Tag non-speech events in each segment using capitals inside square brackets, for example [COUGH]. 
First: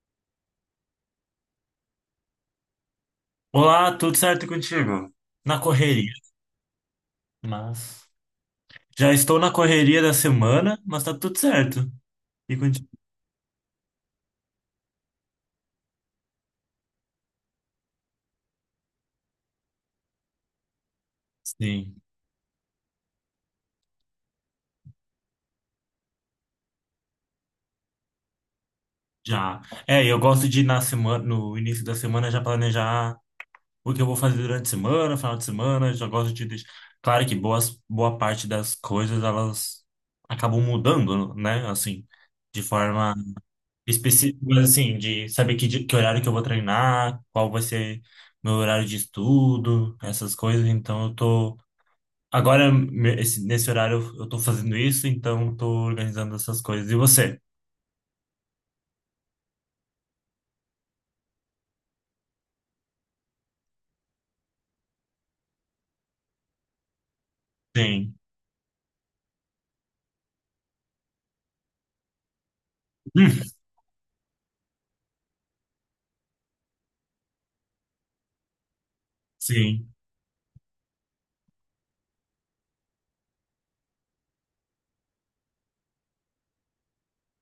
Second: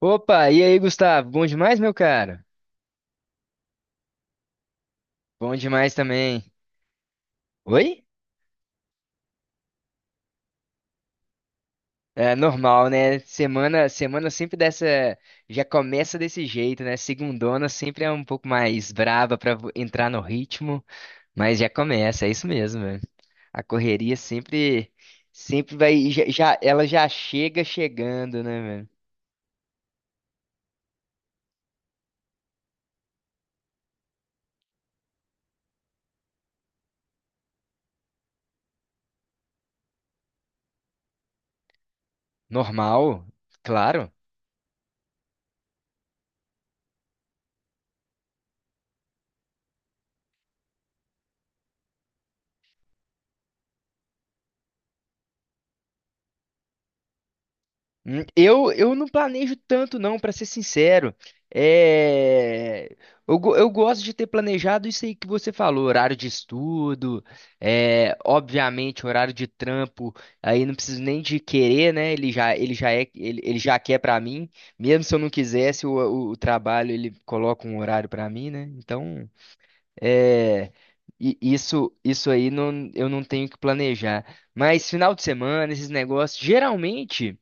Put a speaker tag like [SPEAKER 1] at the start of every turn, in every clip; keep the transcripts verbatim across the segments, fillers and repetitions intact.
[SPEAKER 1] Opa, e aí, Gustavo? Bom demais, meu cara?
[SPEAKER 2] Olá, tudo certo contigo?
[SPEAKER 1] Bom
[SPEAKER 2] Na
[SPEAKER 1] demais
[SPEAKER 2] correria,
[SPEAKER 1] também. Oi?
[SPEAKER 2] mas já estou na correria da semana, mas tá tudo certo.
[SPEAKER 1] É
[SPEAKER 2] E
[SPEAKER 1] normal,
[SPEAKER 2] contigo?
[SPEAKER 1] né? Semana, semana sempre dessa, já começa desse jeito, né? Segundona sempre é um pouco mais braba pra vo- entrar no ritmo, mas já
[SPEAKER 2] Sim,
[SPEAKER 1] começa, é isso mesmo, velho. A correria sempre, sempre vai, já, já- ela já chega chegando, né, velho?
[SPEAKER 2] já. É, eu gosto de ir na semana, no início da semana já planejar o que eu vou fazer durante a semana, final de semana, já gosto de deixar. Claro que boas, boa parte das coisas elas acabam mudando, né? Assim, de forma
[SPEAKER 1] Normal, claro.
[SPEAKER 2] específicos, assim, de saber que, di- que horário que eu vou treinar, qual vai ser meu horário de estudo, essas coisas. Então, eu tô. Agora, me- esse- nesse horário, eu eu tô fazendo isso, então, eu tô organizando essas coisas. E você?
[SPEAKER 1] Hum, Eu, eu não planejo tanto, não, pra ser sincero. É, eu, go- eu gosto de ter planejado isso aí que você falou, horário de estudo, é,
[SPEAKER 2] Sim.
[SPEAKER 1] obviamente horário de trampo, aí não preciso nem de querer, né? Ele já, ele já é, ele,
[SPEAKER 2] [LAUGHS] Hum.
[SPEAKER 1] ele já quer pra mim, mesmo se eu não quisesse, o, o, o trabalho ele coloca um horário pra mim, né? Então,
[SPEAKER 2] Sim,
[SPEAKER 1] é, i- isso, isso aí não, eu não tenho que planejar. Mas final de semana, esses negócios, geralmente.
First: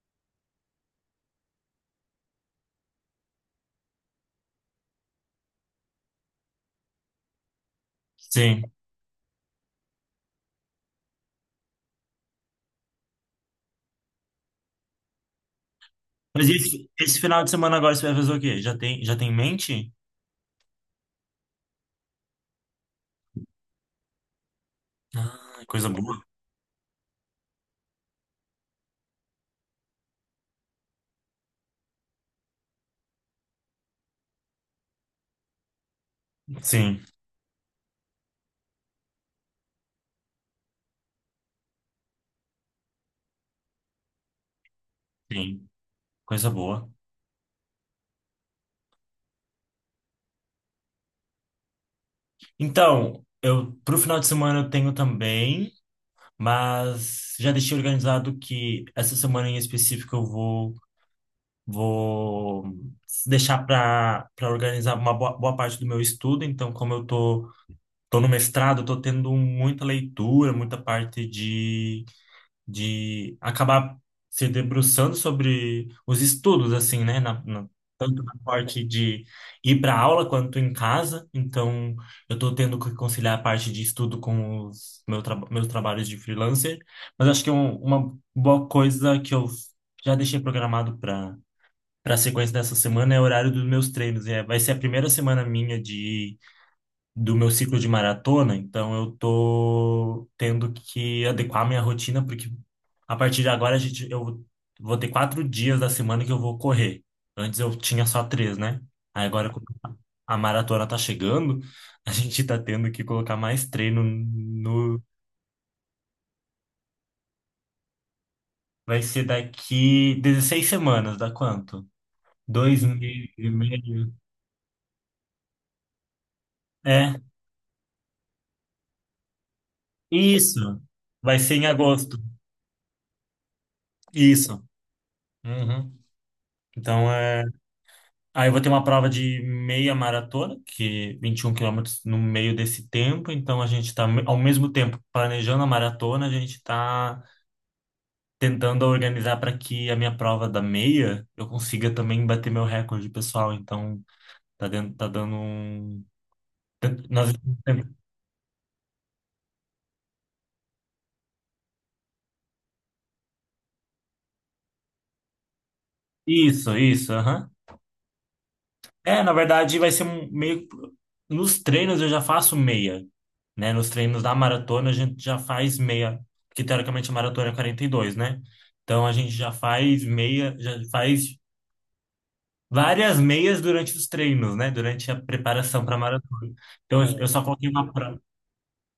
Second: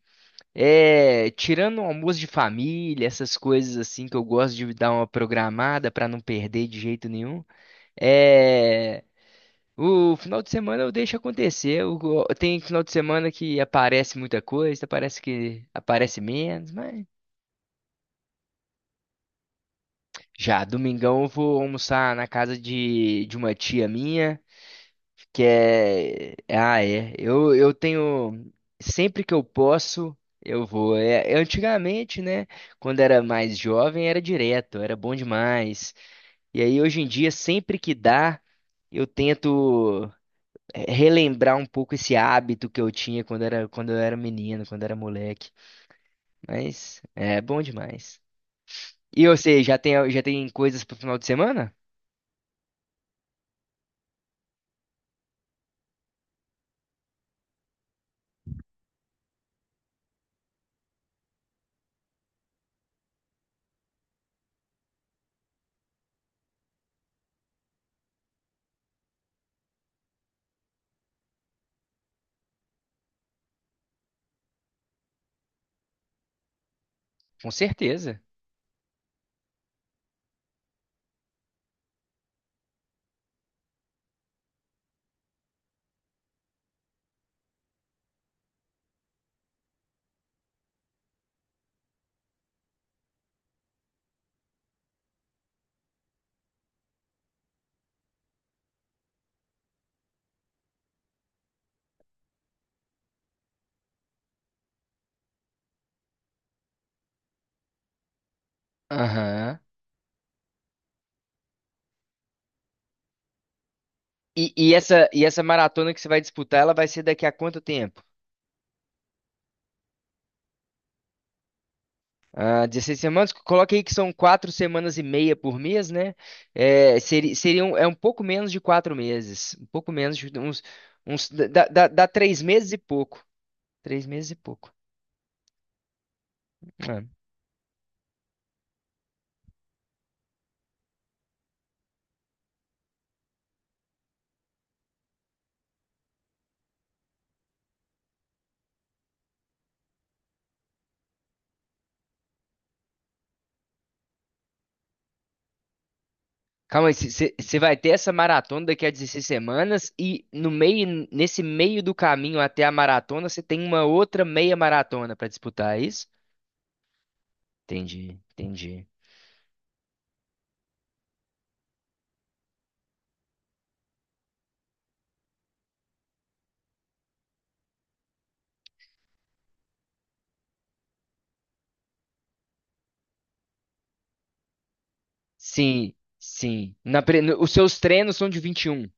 [SPEAKER 1] É, tirando o almoço de família, essas coisas assim que eu gosto de dar uma programada pra não perder de jeito nenhum.
[SPEAKER 2] sim.
[SPEAKER 1] É, o final de semana eu deixo acontecer. Eu go- tem final de semana que aparece muita coisa, parece que aparece
[SPEAKER 2] Mas
[SPEAKER 1] menos,
[SPEAKER 2] esse,
[SPEAKER 1] mas
[SPEAKER 2] esse final de semana agora você vai fazer o quê? Já tem, já tem em mente?
[SPEAKER 1] já domingão eu vou almoçar na casa de, de uma tia minha. Que
[SPEAKER 2] Ah, coisa boa.
[SPEAKER 1] é. Ah, é. Eu, eu tenho. Sempre que eu posso, eu vou. É, é, antigamente, né? Quando era mais jovem, era direto, era bom demais. E aí, hoje
[SPEAKER 2] Sim,
[SPEAKER 1] em dia, sempre que dá, eu tento é, relembrar um pouco esse hábito que eu tinha quando era, quando eu era menino, quando era moleque.
[SPEAKER 2] sim, coisa boa.
[SPEAKER 1] Mas é bom demais. E você, já tem, já tem coisas pro final de semana?
[SPEAKER 2] Então, eu pro final de semana eu tenho também. Mas já deixei organizado que essa semana em específico eu vou, vou deixar para para organizar uma boa, boa parte do meu estudo. Então, como eu tô, tô no mestrado, eu tô tendo muita leitura, muita parte de de acabar se debruçando sobre os estudos, assim, né? Na-
[SPEAKER 1] Com
[SPEAKER 2] na-
[SPEAKER 1] certeza.
[SPEAKER 2] tanto na parte de ir para aula quanto em casa. Então, eu estou tendo que conciliar a parte de estudo com os meu traba- meus trabalhos de freelancer. Mas acho que um- uma boa coisa que eu já deixei programado para para a sequência dessa semana é o horário dos meus treinos. É, vai ser a primeira semana minha de do meu ciclo de maratona, então eu tô tendo que adequar minha rotina, porque a partir de agora a gente, eu vou ter quatro dias da semana que eu vou correr. Antes eu tinha só três, né? Aí agora
[SPEAKER 1] Aham.
[SPEAKER 2] como a maratona tá chegando, [LAUGHS] a gente tá tendo que colocar mais treino
[SPEAKER 1] E, e
[SPEAKER 2] no.
[SPEAKER 1] essa, e essa maratona que você vai disputar, ela vai ser daqui a quanto tempo?
[SPEAKER 2] Vai ser daqui dezesseis semanas, dá quanto?
[SPEAKER 1] Ah,
[SPEAKER 2] Dois
[SPEAKER 1] dezesseis
[SPEAKER 2] meses
[SPEAKER 1] semanas?
[SPEAKER 2] e
[SPEAKER 1] Coloca aí que são
[SPEAKER 2] meio.
[SPEAKER 1] quatro semanas e meia por mês, né? É,
[SPEAKER 2] É,
[SPEAKER 1] seri- seriam, é um pouco menos de quatro meses. Um pouco menos de uns,
[SPEAKER 2] isso.
[SPEAKER 1] uns
[SPEAKER 2] Vai ser
[SPEAKER 1] dá,
[SPEAKER 2] em
[SPEAKER 1] dá, dá
[SPEAKER 2] agosto.
[SPEAKER 1] três meses e pouco. Três meses e
[SPEAKER 2] Isso.
[SPEAKER 1] pouco.
[SPEAKER 2] Uhum.
[SPEAKER 1] É.
[SPEAKER 2] Então é. Aí eu vou ter uma prova de meia maratona, que vinte e um quilômetros no meio desse tempo. Então a gente está, ao mesmo tempo, planejando a maratona, a gente está tentando organizar para que a minha prova da meia eu consiga também bater meu recorde pessoal. Então tá, dentro, tá dando um.
[SPEAKER 1] Calma aí,
[SPEAKER 2] Nós.
[SPEAKER 1] você vai ter essa maratona daqui a dezesseis semanas e no meio, nesse meio do caminho até a maratona, você tem uma outra meia maratona para disputar, é isso?
[SPEAKER 2] Isso, isso, aham.
[SPEAKER 1] Entendi, entendi.
[SPEAKER 2] É, na verdade, vai ser um meio. Nos treinos eu já faço meia, né? Nos treinos da maratona a gente já faz meia, porque teoricamente a maratona é quarenta e dois, né? Então a gente já faz meia, já faz várias meias durante os treinos, né? Durante a preparação
[SPEAKER 1] Sim,
[SPEAKER 2] para a maratona.
[SPEAKER 1] sim. Na
[SPEAKER 2] Então eu
[SPEAKER 1] pre-
[SPEAKER 2] eu
[SPEAKER 1] no-
[SPEAKER 2] só
[SPEAKER 1] Os
[SPEAKER 2] coloquei
[SPEAKER 1] seus
[SPEAKER 2] uma
[SPEAKER 1] treinos
[SPEAKER 2] pra.
[SPEAKER 1] são de vinte e um.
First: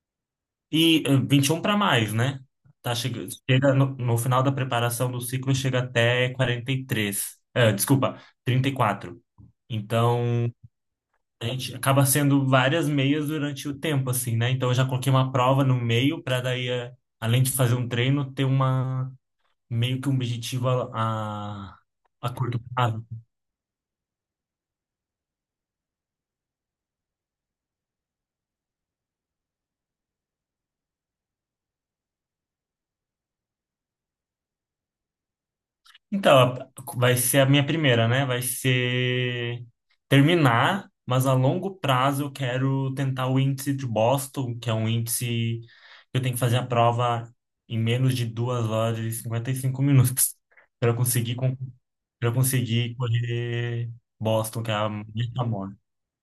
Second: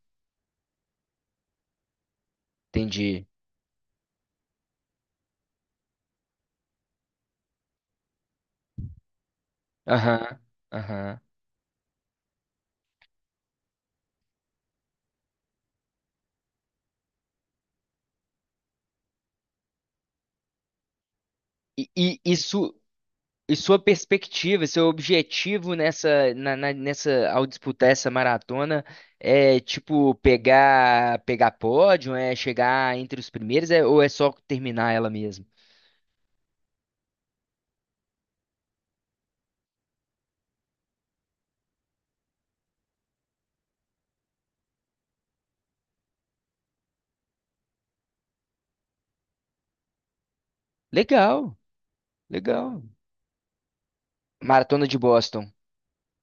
[SPEAKER 2] E eh, vinte e um para mais, né? Tá
[SPEAKER 1] Entendi.
[SPEAKER 2] chega, chega no, no final da preparação do ciclo chega até quarenta e três. Eh, desculpa, trinta e quatro.
[SPEAKER 1] Aham,
[SPEAKER 2] Então
[SPEAKER 1] aham.
[SPEAKER 2] a gente acaba sendo várias meias durante o tempo, assim, né? Então eu já coloquei uma prova no meio para daí, eh, além de fazer um treino, ter uma meio que um objetivo a, a,
[SPEAKER 1] E, e,
[SPEAKER 2] a
[SPEAKER 1] e,
[SPEAKER 2] curto
[SPEAKER 1] su-
[SPEAKER 2] prazo.
[SPEAKER 1] e sua perspectiva, seu objetivo nessa, na, na- nessa, ao disputar essa maratona é tipo pegar, pegar pódio, é chegar entre os primeiros, é, ou é só terminar ela mesmo?
[SPEAKER 2] Então, a- vai ser a minha primeira, né? Vai ser terminar, mas a longo prazo eu quero tentar o índice de Boston, que é um índice que eu tenho que fazer a prova em menos de duas horas e cinquenta e cinco minutos. [LAUGHS] Para conseguir
[SPEAKER 1] Legal,
[SPEAKER 2] pra eu
[SPEAKER 1] legal.
[SPEAKER 2] conseguir correr Boston, que é
[SPEAKER 1] Maratona
[SPEAKER 2] a
[SPEAKER 1] de
[SPEAKER 2] meta
[SPEAKER 1] Boston.
[SPEAKER 2] maior.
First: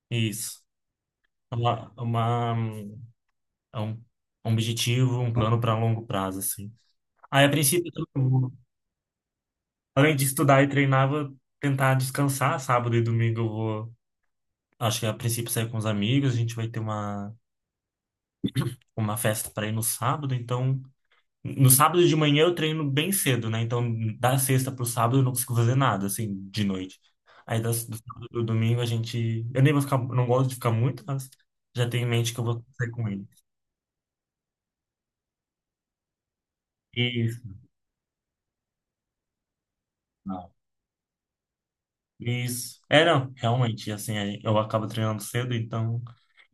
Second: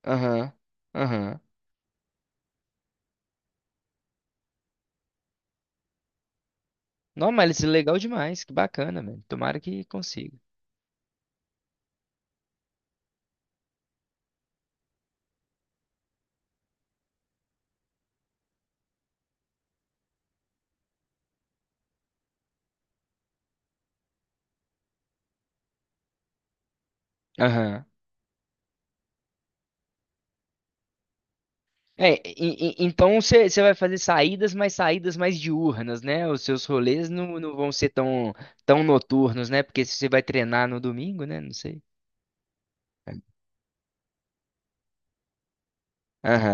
[SPEAKER 1] Aham,
[SPEAKER 2] Isso.
[SPEAKER 1] aham.
[SPEAKER 2] É Uma, é uma, é um, é um objetivo, um plano para longo prazo, assim.
[SPEAKER 1] Não,
[SPEAKER 2] Aí,
[SPEAKER 1] mas
[SPEAKER 2] a
[SPEAKER 1] isso é
[SPEAKER 2] princípio,
[SPEAKER 1] legal demais,
[SPEAKER 2] eu,
[SPEAKER 1] que bacana, velho. Tomara que
[SPEAKER 2] além de
[SPEAKER 1] consiga.
[SPEAKER 2] estudar e treinar, vou tentar descansar. Sábado e domingo eu vou, acho que a princípio, sair com os amigos. A gente vai ter uma, uma festa para ir no sábado, então. No sábado de manhã eu treino bem cedo, né? Então, da sexta pro sábado eu não consigo fazer nada, assim, de noite. Aí,
[SPEAKER 1] Aham.
[SPEAKER 2] das, do sábado pro domingo a gente. Eu nem vou ficar. Não gosto de ficar muito, mas já tenho em
[SPEAKER 1] É,
[SPEAKER 2] mente que eu vou
[SPEAKER 1] e- e-
[SPEAKER 2] sair com
[SPEAKER 1] então
[SPEAKER 2] ele.
[SPEAKER 1] você vai fazer saídas, mas saídas mais diurnas, né? Os seus rolês não,
[SPEAKER 2] Isso.
[SPEAKER 1] não vão ser tão, tão noturnos, né? Porque se você vai
[SPEAKER 2] Não.
[SPEAKER 1] treinar no domingo, né? Não sei.
[SPEAKER 2] Isso. É, não, realmente, assim, aí eu acabo treinando cedo, então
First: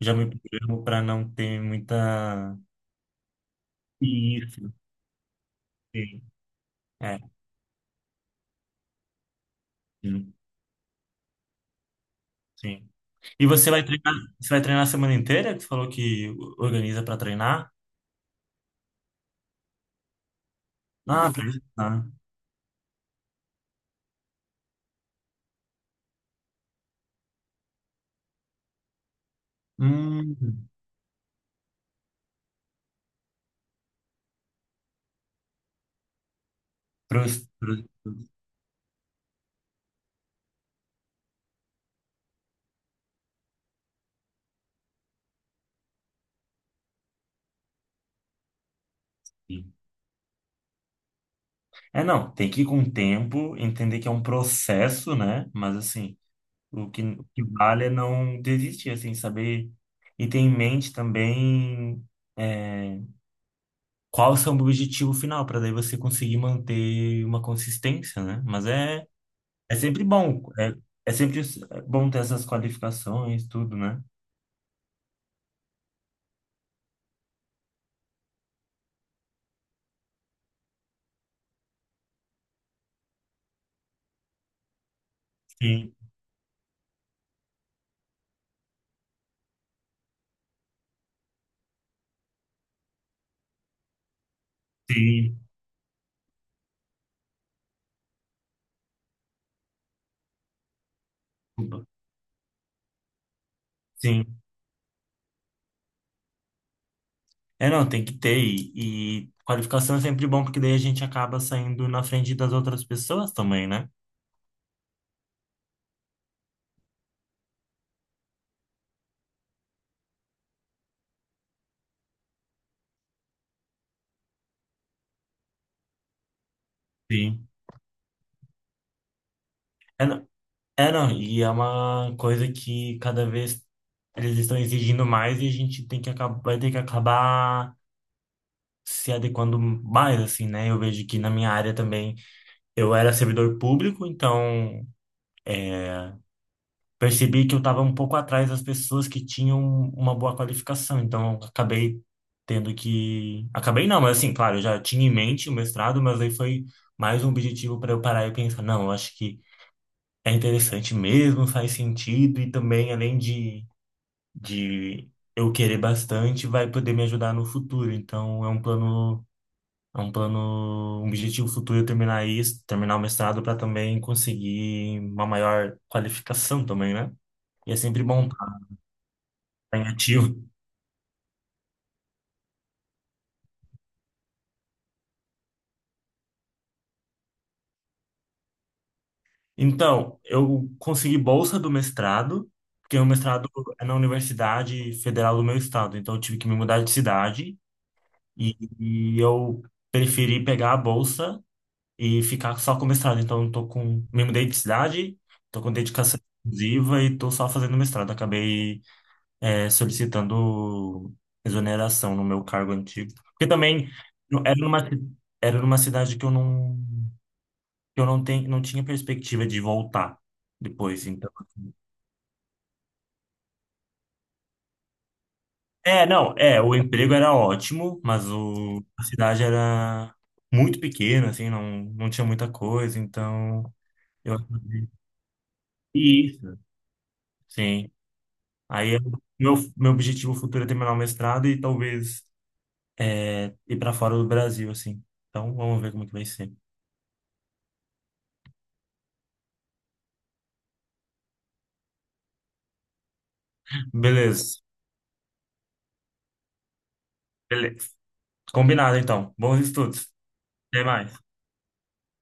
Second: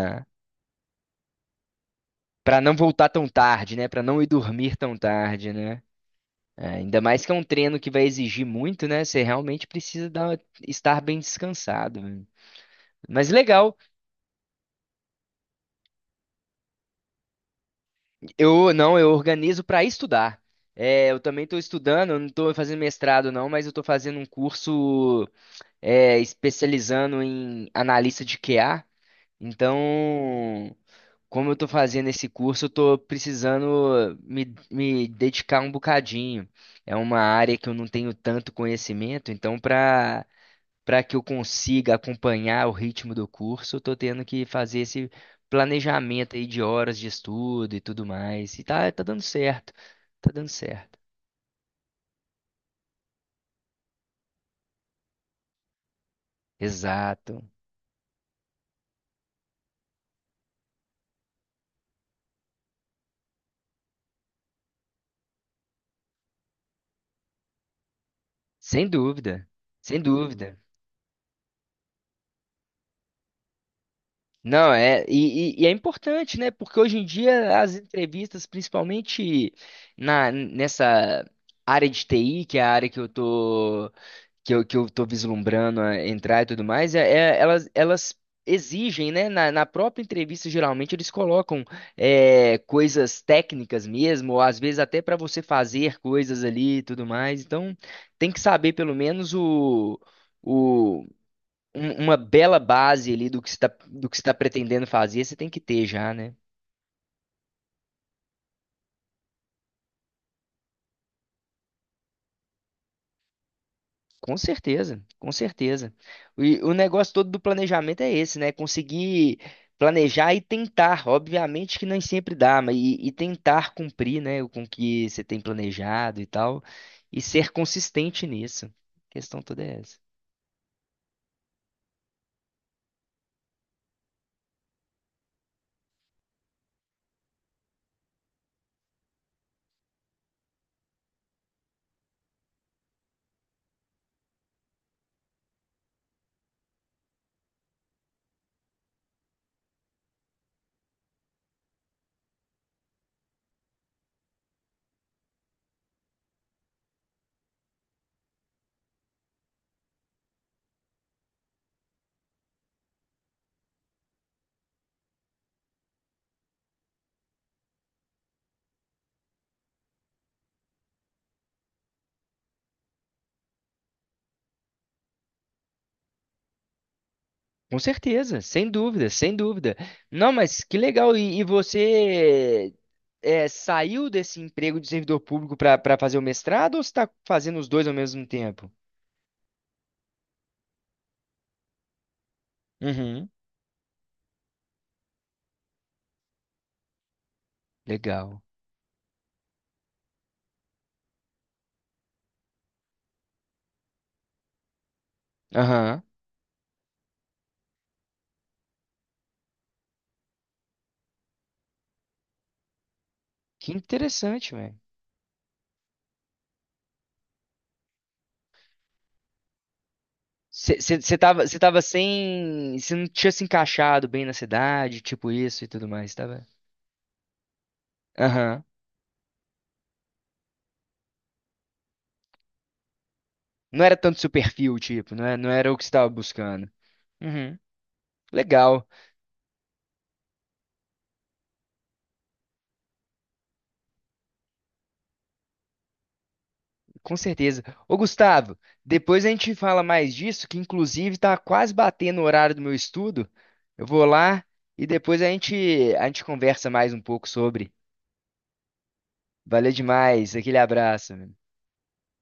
[SPEAKER 2] já me programo para não ter muita.
[SPEAKER 1] Pra não voltar tão tarde, né? Pra não ir
[SPEAKER 2] Isso.
[SPEAKER 1] dormir tão tarde, né?
[SPEAKER 2] Sim.
[SPEAKER 1] É, ainda
[SPEAKER 2] É,
[SPEAKER 1] mais que é um treino que vai exigir muito, né? Você realmente precisa
[SPEAKER 2] sim.
[SPEAKER 1] dar- estar bem descansado. Né?
[SPEAKER 2] Sim.
[SPEAKER 1] Mas
[SPEAKER 2] E você
[SPEAKER 1] legal.
[SPEAKER 2] vai treinar, você vai treinar a semana inteira? Que você falou que organiza para treinar?
[SPEAKER 1] Eu não, eu organizo pra estudar. É, eu
[SPEAKER 2] Ah, pra
[SPEAKER 1] também estou
[SPEAKER 2] treinar.
[SPEAKER 1] estudando, eu não estou fazendo mestrado não, mas eu estou fazendo um curso é, especializando em analista de Q A.
[SPEAKER 2] Hum.
[SPEAKER 1] Então, como eu estou fazendo esse curso, eu estou precisando me, me dedicar um bocadinho. É uma
[SPEAKER 2] Pros-
[SPEAKER 1] área que eu
[SPEAKER 2] pro-
[SPEAKER 1] não tenho
[SPEAKER 2] produzir.
[SPEAKER 1] tanto conhecimento, então para para que eu consiga acompanhar o ritmo do curso, eu estou tendo que fazer esse planejamento aí de horas de estudo e tudo mais. E tá, tá dando certo, tá dando certo.
[SPEAKER 2] É, não, tem que ir com o tempo, entender que é um processo, né? Mas, assim, o que, o
[SPEAKER 1] Exato.
[SPEAKER 2] que vale é não desistir, assim, saber e ter em mente também é, qual é o seu objetivo final, para daí você conseguir manter uma consistência, né? Mas
[SPEAKER 1] Sem
[SPEAKER 2] é,
[SPEAKER 1] dúvida,
[SPEAKER 2] é
[SPEAKER 1] sem
[SPEAKER 2] sempre bom,
[SPEAKER 1] dúvida.
[SPEAKER 2] é, é sempre bom ter essas qualificações, tudo, né?
[SPEAKER 1] Não, é, e, e- e é importante, né? Porque hoje em dia as entrevistas, principalmente na, nessa área de T I, que é a área que eu tô, que eu, que eu tô vislumbrando
[SPEAKER 2] Sim,
[SPEAKER 1] a entrar e tudo mais, é, é- elas, elas exigem, né? Na, na própria entrevista, geralmente, eles colocam é, coisas técnicas mesmo, ou às vezes até para
[SPEAKER 2] sim,
[SPEAKER 1] você fazer coisas ali e tudo mais. Então, tem que saber pelo menos o
[SPEAKER 2] desculpa.
[SPEAKER 1] um- uma bela base ali do que você está do que você tá
[SPEAKER 2] Sim.
[SPEAKER 1] pretendendo fazer, você tem que ter já, né?
[SPEAKER 2] É, não, tem que ter. E, e qualificação é sempre bom, porque daí a gente acaba saindo na frente das outras pessoas também, né?
[SPEAKER 1] Com certeza, com certeza. E o negócio todo do planejamento é esse, né? Conseguir planejar e tentar. Obviamente que nem sempre dá, mas e, e tentar cumprir, né, com o que você tem planejado e tal, e
[SPEAKER 2] Sim.
[SPEAKER 1] ser consistente nisso. A questão toda é essa.
[SPEAKER 2] É, não, é, não, e é uma coisa que cada vez eles estão exigindo mais e a gente tem que acabar, vai ter que acabar se adequando mais, assim, né? Eu vejo que na minha área também eu era servidor público, então. Percebi que eu estava um pouco atrás das pessoas que tinham uma boa qualificação, então eu acabei tendo que. Acabei não, mas assim, claro, eu já tinha em mente o mestrado, mas aí foi mais um objetivo para eu parar e pensar, não, eu acho que é interessante mesmo, faz sentido, e também, além de, de eu querer bastante, vai poder me ajudar no futuro. Então é um plano. É um plano, um objetivo futuro eu terminar isso, terminar o mestrado para também conseguir uma maior qualificação também, né? E é
[SPEAKER 1] Com
[SPEAKER 2] sempre bom
[SPEAKER 1] certeza, sem dúvida, sem dúvida.
[SPEAKER 2] tá em
[SPEAKER 1] Não,
[SPEAKER 2] ativo.
[SPEAKER 1] mas que legal. E, e você é, saiu desse emprego de servidor público para para fazer o mestrado ou você está fazendo os dois ao mesmo tempo?
[SPEAKER 2] Então, eu consegui bolsa do mestrado, porque o
[SPEAKER 1] Uhum.
[SPEAKER 2] mestrado é na Universidade Federal do meu estado, então eu tive que me mudar de cidade
[SPEAKER 1] Legal.
[SPEAKER 2] e, e eu preferi pegar a bolsa e ficar só com o mestrado. Então, eu tô com, me mudei de cidade, tô com
[SPEAKER 1] Aham.
[SPEAKER 2] dedicação exclusiva e tô só fazendo mestrado. Acabei, é, solicitando exoneração no meu cargo antigo. Porque
[SPEAKER 1] Que
[SPEAKER 2] também
[SPEAKER 1] interessante,
[SPEAKER 2] era
[SPEAKER 1] velho.
[SPEAKER 2] numa, era numa cidade que eu não eu não tenho, não tinha perspectiva de voltar depois,
[SPEAKER 1] Você
[SPEAKER 2] então.
[SPEAKER 1] tava, você
[SPEAKER 2] Assim.
[SPEAKER 1] tava sem. Você não tinha se encaixado bem na cidade, tipo isso e tudo
[SPEAKER 2] É,
[SPEAKER 1] mais,
[SPEAKER 2] não,
[SPEAKER 1] tava?
[SPEAKER 2] é, o emprego era ótimo, mas
[SPEAKER 1] Aham.
[SPEAKER 2] o, a cidade era muito pequena, assim, não, não tinha muita coisa, então
[SPEAKER 1] Não era tanto seu
[SPEAKER 2] eu
[SPEAKER 1] perfil,
[SPEAKER 2] acabei.
[SPEAKER 1] tipo, não é- não era o que você estava
[SPEAKER 2] Isso.
[SPEAKER 1] buscando. Uhum.
[SPEAKER 2] Sim.
[SPEAKER 1] Legal.
[SPEAKER 2] Aí eu- Meu, meu objetivo futuro é terminar o mestrado e talvez é, ir para fora do Brasil, assim. Então vamos ver como é que vai ser.
[SPEAKER 1] Com certeza. Ô, Gustavo, depois a gente fala mais disso, que inclusive tá quase batendo o horário do meu estudo. Eu vou lá
[SPEAKER 2] Beleza.
[SPEAKER 1] e depois a gente a gente conversa mais um pouco sobre.
[SPEAKER 2] Beleza. Combinado, então. Bons
[SPEAKER 1] Valeu
[SPEAKER 2] estudos.
[SPEAKER 1] demais. Aquele
[SPEAKER 2] Até mais.
[SPEAKER 1] abraço. Meu.